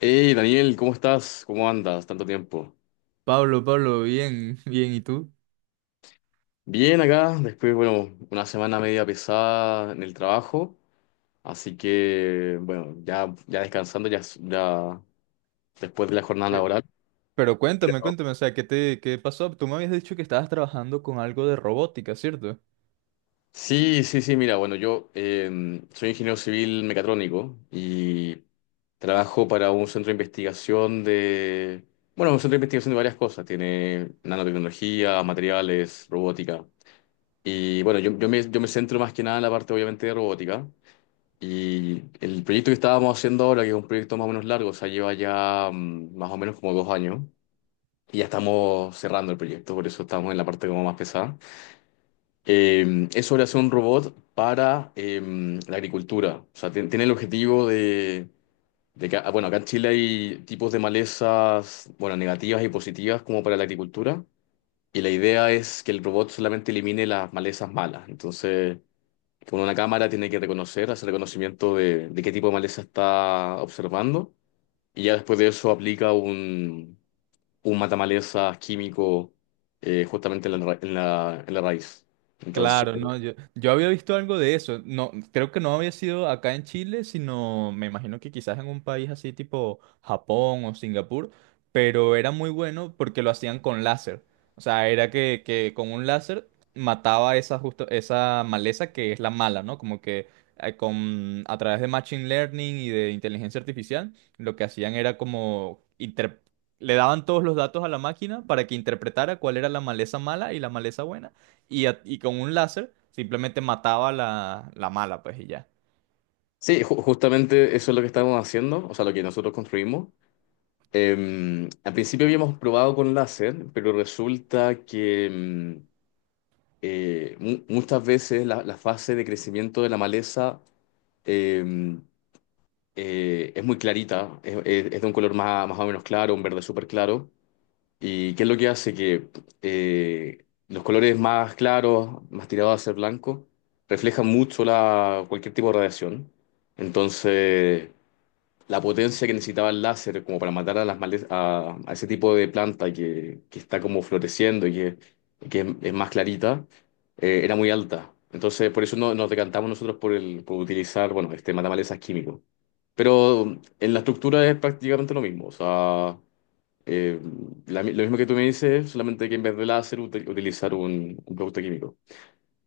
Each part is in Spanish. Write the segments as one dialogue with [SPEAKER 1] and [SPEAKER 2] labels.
[SPEAKER 1] Hey Daniel, ¿cómo estás? ¿Cómo andas? Tanto tiempo.
[SPEAKER 2] Pablo, Pablo, bien, bien, ¿y tú?
[SPEAKER 1] Bien acá, después, bueno, una semana media pesada en el trabajo, así que, bueno, ya descansando, ya después de la jornada
[SPEAKER 2] ¿Qué?
[SPEAKER 1] laboral.
[SPEAKER 2] Pero cuéntame, o sea, qué pasó? Tú me habías dicho que estabas trabajando con algo de robótica, ¿cierto?
[SPEAKER 1] Sí, sí, sí, mira, bueno, yo soy ingeniero civil mecatrónico y trabajo para un centro de investigación de, bueno, un centro de investigación de varias cosas, tiene nanotecnología, materiales, robótica. Y bueno, yo me centro más que nada en la parte obviamente de robótica. Y el proyecto que estábamos haciendo ahora, que es un proyecto más o menos largo, o sea, lleva ya más o menos como 2 años, y ya estamos cerrando el proyecto, por eso estamos en la parte como más pesada. Es sobre hacer un robot para la agricultura. O sea, tiene el objetivo de que, bueno, acá en Chile hay tipos de malezas, bueno, negativas y positivas como para la agricultura, y la idea es que el robot solamente elimine las malezas malas. Entonces, con una cámara tiene que reconocer, hacer reconocimiento de qué tipo de maleza está observando. Y ya después de eso aplica un matamalezas químico justamente en la, en en la raíz. Entonces,
[SPEAKER 2] Claro, no, yo había visto algo de eso. No, creo que no había sido acá en Chile, sino me imagino que quizás en un país así tipo Japón o Singapur, pero era muy bueno porque lo hacían con láser. O sea, era que con un láser mataba esa justo, esa maleza que es la mala, ¿no? Como que con a través de machine learning y de inteligencia artificial, lo que hacían era le daban todos los datos a la máquina para que interpretara cuál era la maleza mala y la maleza buena y, y con un láser simplemente mataba la, la mala, pues y ya.
[SPEAKER 1] sí, justamente eso es lo que estamos haciendo, o sea, lo que nosotros construimos. Al principio habíamos probado con láser, pero resulta que muchas veces la, la fase de crecimiento de la maleza em, es muy clarita, es, es de un color más, más o menos claro, un verde súper claro. ¿Y qué es lo que hace? Que los colores más claros, más tirados a ser blanco, reflejan mucho la, cualquier tipo de radiación. Entonces, la potencia que necesitaba el láser como para matar a, a ese tipo de planta que está como floreciendo y que es más clarita, era muy alta. Entonces, por eso nos decantamos nosotros por, el, por utilizar, bueno, este matamales químico. Pero en la estructura es prácticamente lo mismo. O sea, eh, lo mismo que tú me dices, solamente que en vez de láser utilizar un producto químico.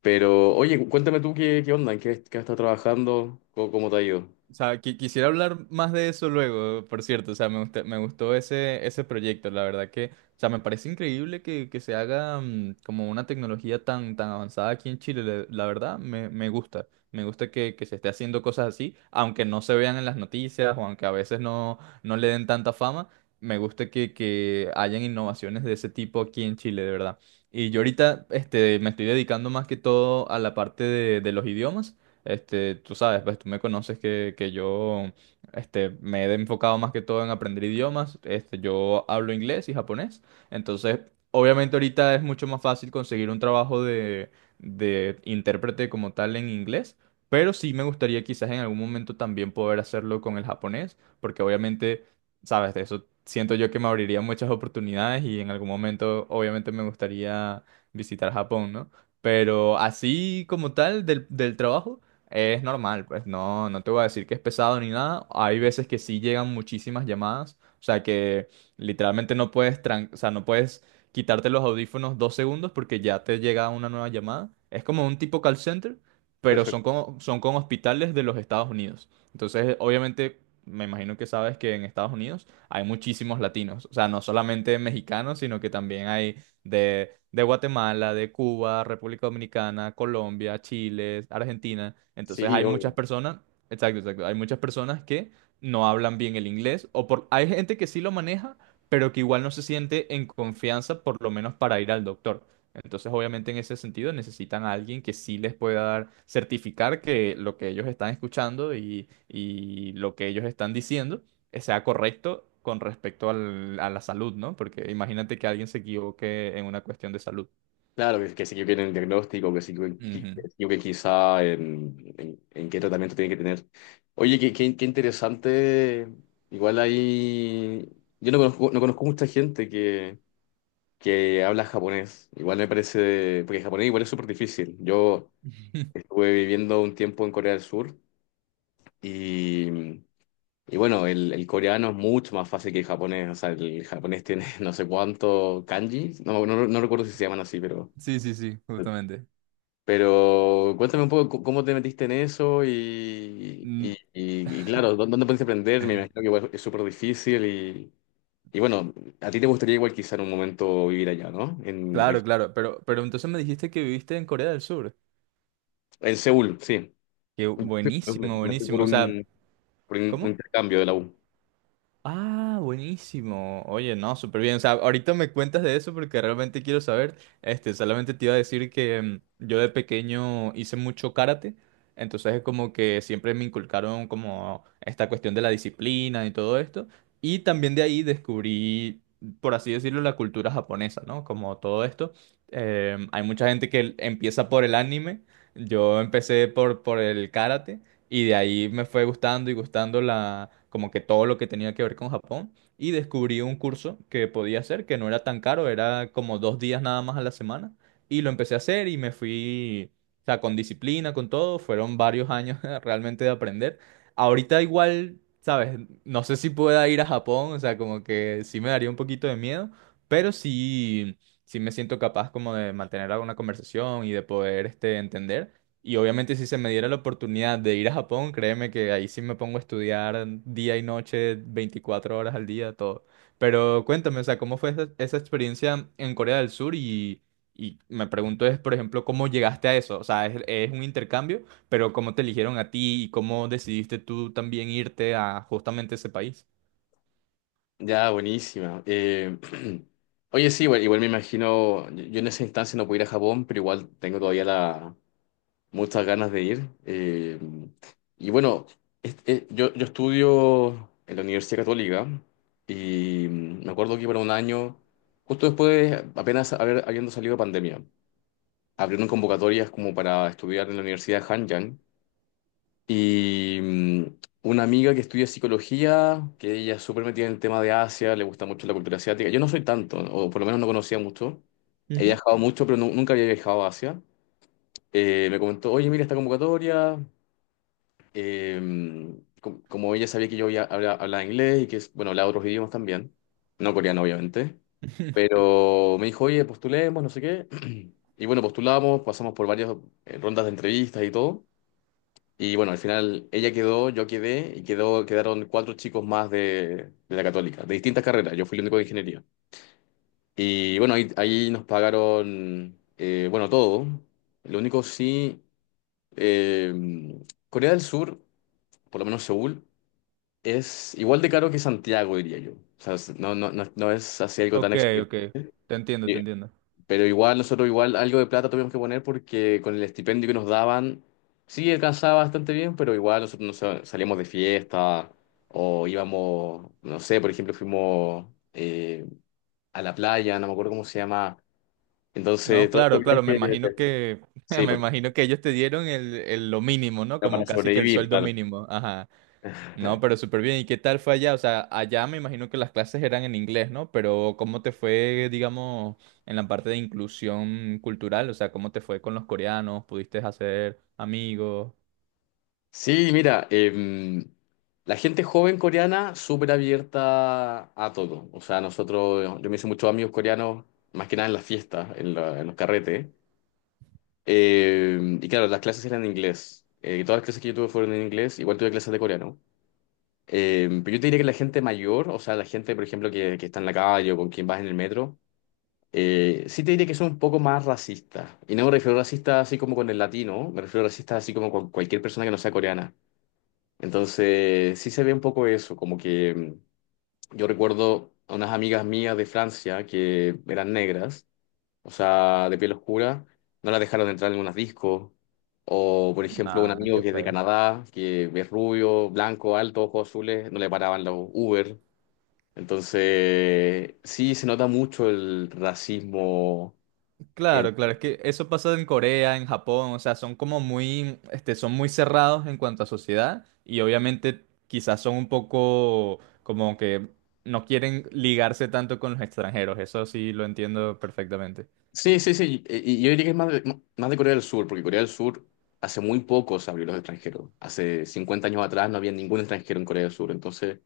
[SPEAKER 1] Pero, oye, cuéntame tú qué, qué onda, en qué, qué has estado trabajando, cómo, cómo te ha ido.
[SPEAKER 2] O sea, quisiera hablar más de eso luego, por cierto. O sea, me gustó ese proyecto. La verdad que, o sea, me parece increíble que se haga como una tecnología tan, tan avanzada aquí en Chile. La verdad, me gusta. Me gusta que se esté haciendo cosas así, aunque no se vean en las noticias o aunque a veces no, no le den tanta fama. Me gusta que hayan innovaciones de ese tipo aquí en Chile, de verdad. Y yo ahorita este, me estoy dedicando más que todo a la parte de los idiomas. Este, tú sabes, pues tú me conoces que yo este, me he enfocado más que todo en aprender idiomas. Este, yo hablo inglés y japonés. Entonces, obviamente ahorita es mucho más fácil conseguir un trabajo de intérprete como tal en inglés. Pero sí me gustaría quizás en algún momento también poder hacerlo con el japonés, porque obviamente, sabes, de eso siento yo que me abriría muchas oportunidades y en algún momento obviamente me gustaría visitar Japón, ¿no? Pero así como tal del, del trabajo. Es normal, pues no, no te voy a decir que es pesado ni nada. Hay veces que sí llegan muchísimas llamadas, o sea que literalmente no puedes, o sea, no puedes quitarte los audífonos dos segundos porque ya te llega una nueva llamada. Es como un tipo call center, pero
[SPEAKER 1] Perfecto.
[SPEAKER 2] son con hospitales de los Estados Unidos. Entonces, obviamente, me imagino que sabes que en Estados Unidos hay muchísimos latinos, o sea, no solamente mexicanos, sino que también hay de Guatemala, de Cuba, República Dominicana, Colombia, Chile, Argentina. Entonces
[SPEAKER 1] Sí,
[SPEAKER 2] hay
[SPEAKER 1] obvio.
[SPEAKER 2] muchas personas, exacto, exacto, hay muchas personas que no hablan bien el inglés o por, hay gente que sí lo maneja, pero que igual no se siente en confianza, por lo menos para ir al doctor. Entonces, obviamente, en ese sentido necesitan a alguien que sí les pueda dar, certificar que lo que ellos están escuchando y lo que ellos están diciendo sea correcto con respecto a la salud, ¿no? Porque imagínate que alguien se equivoque en una cuestión de salud.
[SPEAKER 1] Claro, que sí que quieren el diagnóstico, que sí que,
[SPEAKER 2] Ujú.
[SPEAKER 1] que sí que quizá en, en qué tratamiento tiene que tener. Oye, qué, qué, qué interesante. Igual ahí. Yo no conozco, no conozco mucha gente que. Que habla japonés. Igual me parece, porque japonés igual es súper difícil. Yo estuve viviendo un tiempo en Corea del Sur y, y bueno, el coreano es mucho más fácil que el japonés. O sea, el japonés tiene no sé cuánto kanji, no, no, no recuerdo si se llaman así, pero...
[SPEAKER 2] Sí, sí, sí, justamente.
[SPEAKER 1] Pero cuéntame un poco cómo te metiste en eso y,
[SPEAKER 2] Mm.
[SPEAKER 1] y claro, ¿dónde pudiste aprender? Me imagino que igual es súper difícil y bueno, a ti te gustaría igual quizá en un momento vivir allá, ¿no?
[SPEAKER 2] Claro, claro, pero entonces me dijiste que viviste en Corea del Sur.
[SPEAKER 1] En Seúl, sí.
[SPEAKER 2] Qué
[SPEAKER 1] Me, me-
[SPEAKER 2] buenísimo,
[SPEAKER 1] me fui
[SPEAKER 2] buenísimo. O sea,
[SPEAKER 1] por un
[SPEAKER 2] ¿cómo?
[SPEAKER 1] intercambio de la U.
[SPEAKER 2] Ah, buenísimo. Oye, no, súper bien. O sea, ahorita me cuentas de eso porque realmente quiero saber. Este, solamente te iba a decir que yo de pequeño hice mucho karate. Entonces es como que siempre me inculcaron como esta cuestión de la disciplina y todo esto. Y también de ahí descubrí, por así decirlo, la cultura japonesa, ¿no? Como todo esto. Em, hay mucha gente que empieza por el anime. Yo empecé por el karate. Y de ahí me fue gustando y gustando la, como que todo lo que tenía que ver con Japón. Y descubrí un curso que podía hacer, que no era tan caro, era como dos días nada más a la semana. Y lo empecé a hacer y me fui, o sea, con disciplina, con todo. Fueron varios años realmente de aprender. Ahorita igual, ¿sabes? No sé si pueda ir a Japón, o sea, como que sí me daría un poquito de miedo, pero sí, sí me siento capaz como de mantener alguna conversación y de poder, este, entender. Y obviamente si se me diera la oportunidad de ir a Japón, créeme que ahí sí me pongo a estudiar día y noche, 24 horas al día, todo. Pero cuéntame, o sea, ¿cómo fue esa experiencia en Corea del Sur? Y me pregunto es, por ejemplo, ¿cómo llegaste a eso? O sea, es un intercambio, pero ¿cómo te eligieron a ti y cómo decidiste tú también irte a justamente ese país?
[SPEAKER 1] Ya, buenísima. Oye, sí, igual, igual me imagino, yo en esa instancia no pude ir a Japón, pero igual tengo todavía la, muchas ganas de ir. Y bueno, este, yo estudio en la Universidad Católica y me acuerdo que para un año, justo después, apenas habiendo salido de pandemia, abrieron convocatorias como para estudiar en la Universidad de Hanyang. Y una amiga que estudia psicología, que ella es súper metida en el tema de Asia, le gusta mucho la cultura asiática. Yo no soy tanto, o por lo menos no conocía mucho. He
[SPEAKER 2] Ujú.
[SPEAKER 1] viajado mucho, pero nunca había viajado a Asia. Me comentó, oye, mira esta convocatoria. Como ella sabía que yo hablaba inglés y que, bueno, hablaba otros idiomas también. No coreano, obviamente. Pero me dijo, oye, postulemos, no sé qué. Y bueno, postulamos, pasamos por varias rondas de entrevistas y todo. Y bueno, al final ella quedó, yo quedé y quedaron cuatro chicos más de la Católica, de distintas carreras. Yo fui el único de ingeniería. Y bueno, ahí nos pagaron, bueno, todo. Lo único sí, eh, Corea del Sur, por lo menos Seúl, es igual de caro que Santiago, diría yo. O sea, no, no, no, no es así algo tan
[SPEAKER 2] Ok, ok,
[SPEAKER 1] exorbitante.
[SPEAKER 2] te entiendo.
[SPEAKER 1] Pero igual, nosotros igual algo de plata tuvimos que poner porque con el estipendio que nos daban, sí alcanzaba bastante bien, pero igual nosotros salíamos de fiesta o íbamos, no sé, por ejemplo, fuimos eh, a la playa, no me acuerdo cómo se llama. Entonces,
[SPEAKER 2] No,
[SPEAKER 1] todos estos
[SPEAKER 2] claro, claro, me
[SPEAKER 1] viajes,
[SPEAKER 2] imagino que,
[SPEAKER 1] sí,
[SPEAKER 2] me
[SPEAKER 1] pues
[SPEAKER 2] imagino que ellos te dieron el, lo mínimo, ¿no?
[SPEAKER 1] era para
[SPEAKER 2] Como casi que el
[SPEAKER 1] sobrevivir,
[SPEAKER 2] sueldo
[SPEAKER 1] claro.
[SPEAKER 2] mínimo. Ajá. No, pero súper bien. ¿Y qué tal fue allá? O sea, allá me imagino que las clases eran en inglés, ¿no? Pero ¿cómo te fue, digamos, en la parte de inclusión cultural? O sea, ¿cómo te fue con los coreanos? ¿Pudiste hacer amigos?
[SPEAKER 1] Sí, mira, la gente joven coreana súper abierta a todo. O sea, nosotros, yo me hice muchos amigos coreanos, más que nada en las fiestas, en, en los carretes. Y claro, las clases eran en inglés. Todas las clases que yo tuve fueron en inglés, igual tuve clases de coreano. Pero yo te diría que la gente mayor, o sea, la gente, por ejemplo, que está en la calle o con quien vas en el metro, sí te diría que son un poco más racistas. Y no me refiero a racistas así como con el latino, me refiero a racistas así como con cualquier persona que no sea coreana. Entonces, sí se ve un poco eso, como que yo recuerdo a unas amigas mías de Francia que eran negras, o sea, de piel oscura, no la dejaron entrar en algunos discos. O, por ejemplo, un
[SPEAKER 2] Nada,
[SPEAKER 1] amigo
[SPEAKER 2] qué
[SPEAKER 1] que es de
[SPEAKER 2] feo.
[SPEAKER 1] Canadá, que es rubio, blanco, alto, ojos azules, no le paraban los Uber. Entonces, sí, se nota mucho el racismo. en-
[SPEAKER 2] Claro, claro, es que eso pasa en Corea, en Japón, o sea, son como muy, este, son muy cerrados en cuanto a sociedad y obviamente quizás son un poco como que no quieren ligarse tanto con los extranjeros, eso sí lo entiendo perfectamente.
[SPEAKER 1] Sí, sí, sí. Y yo diría que es más de Corea del Sur, porque Corea del Sur hace muy poco se abrió los extranjeros. Hace 50 años atrás no había ningún extranjero en Corea del Sur. Entonces,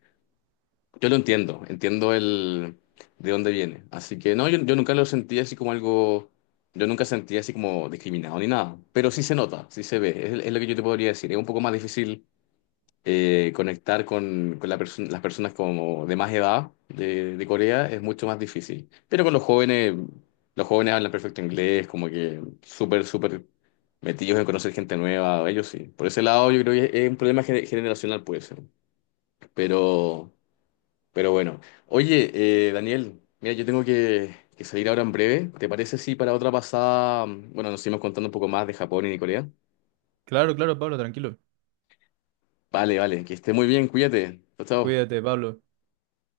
[SPEAKER 1] yo lo entiendo, entiendo el de dónde viene. Así que no, yo nunca lo sentí así como algo, yo nunca sentí así como discriminado ni nada, pero sí se nota, sí se ve, es lo que yo te podría decir. Es un poco más difícil conectar con las personas como de más edad de Corea, es mucho más difícil. Pero con los jóvenes hablan perfecto inglés, como que súper, súper metidos en conocer gente nueva, ellos sí. Por ese lado yo creo que es un problema generacional puede ser, pero... Pero bueno, oye, Daniel, mira, yo tengo que salir ahora en breve. ¿Te parece si para otra pasada, bueno, nos seguimos contando un poco más de Japón y de Corea?
[SPEAKER 2] Claro, claro, Pablo, tranquilo.
[SPEAKER 1] Vale, vale, que esté muy bien, cuídate. Chao, chao.
[SPEAKER 2] Cuídate, Pablo.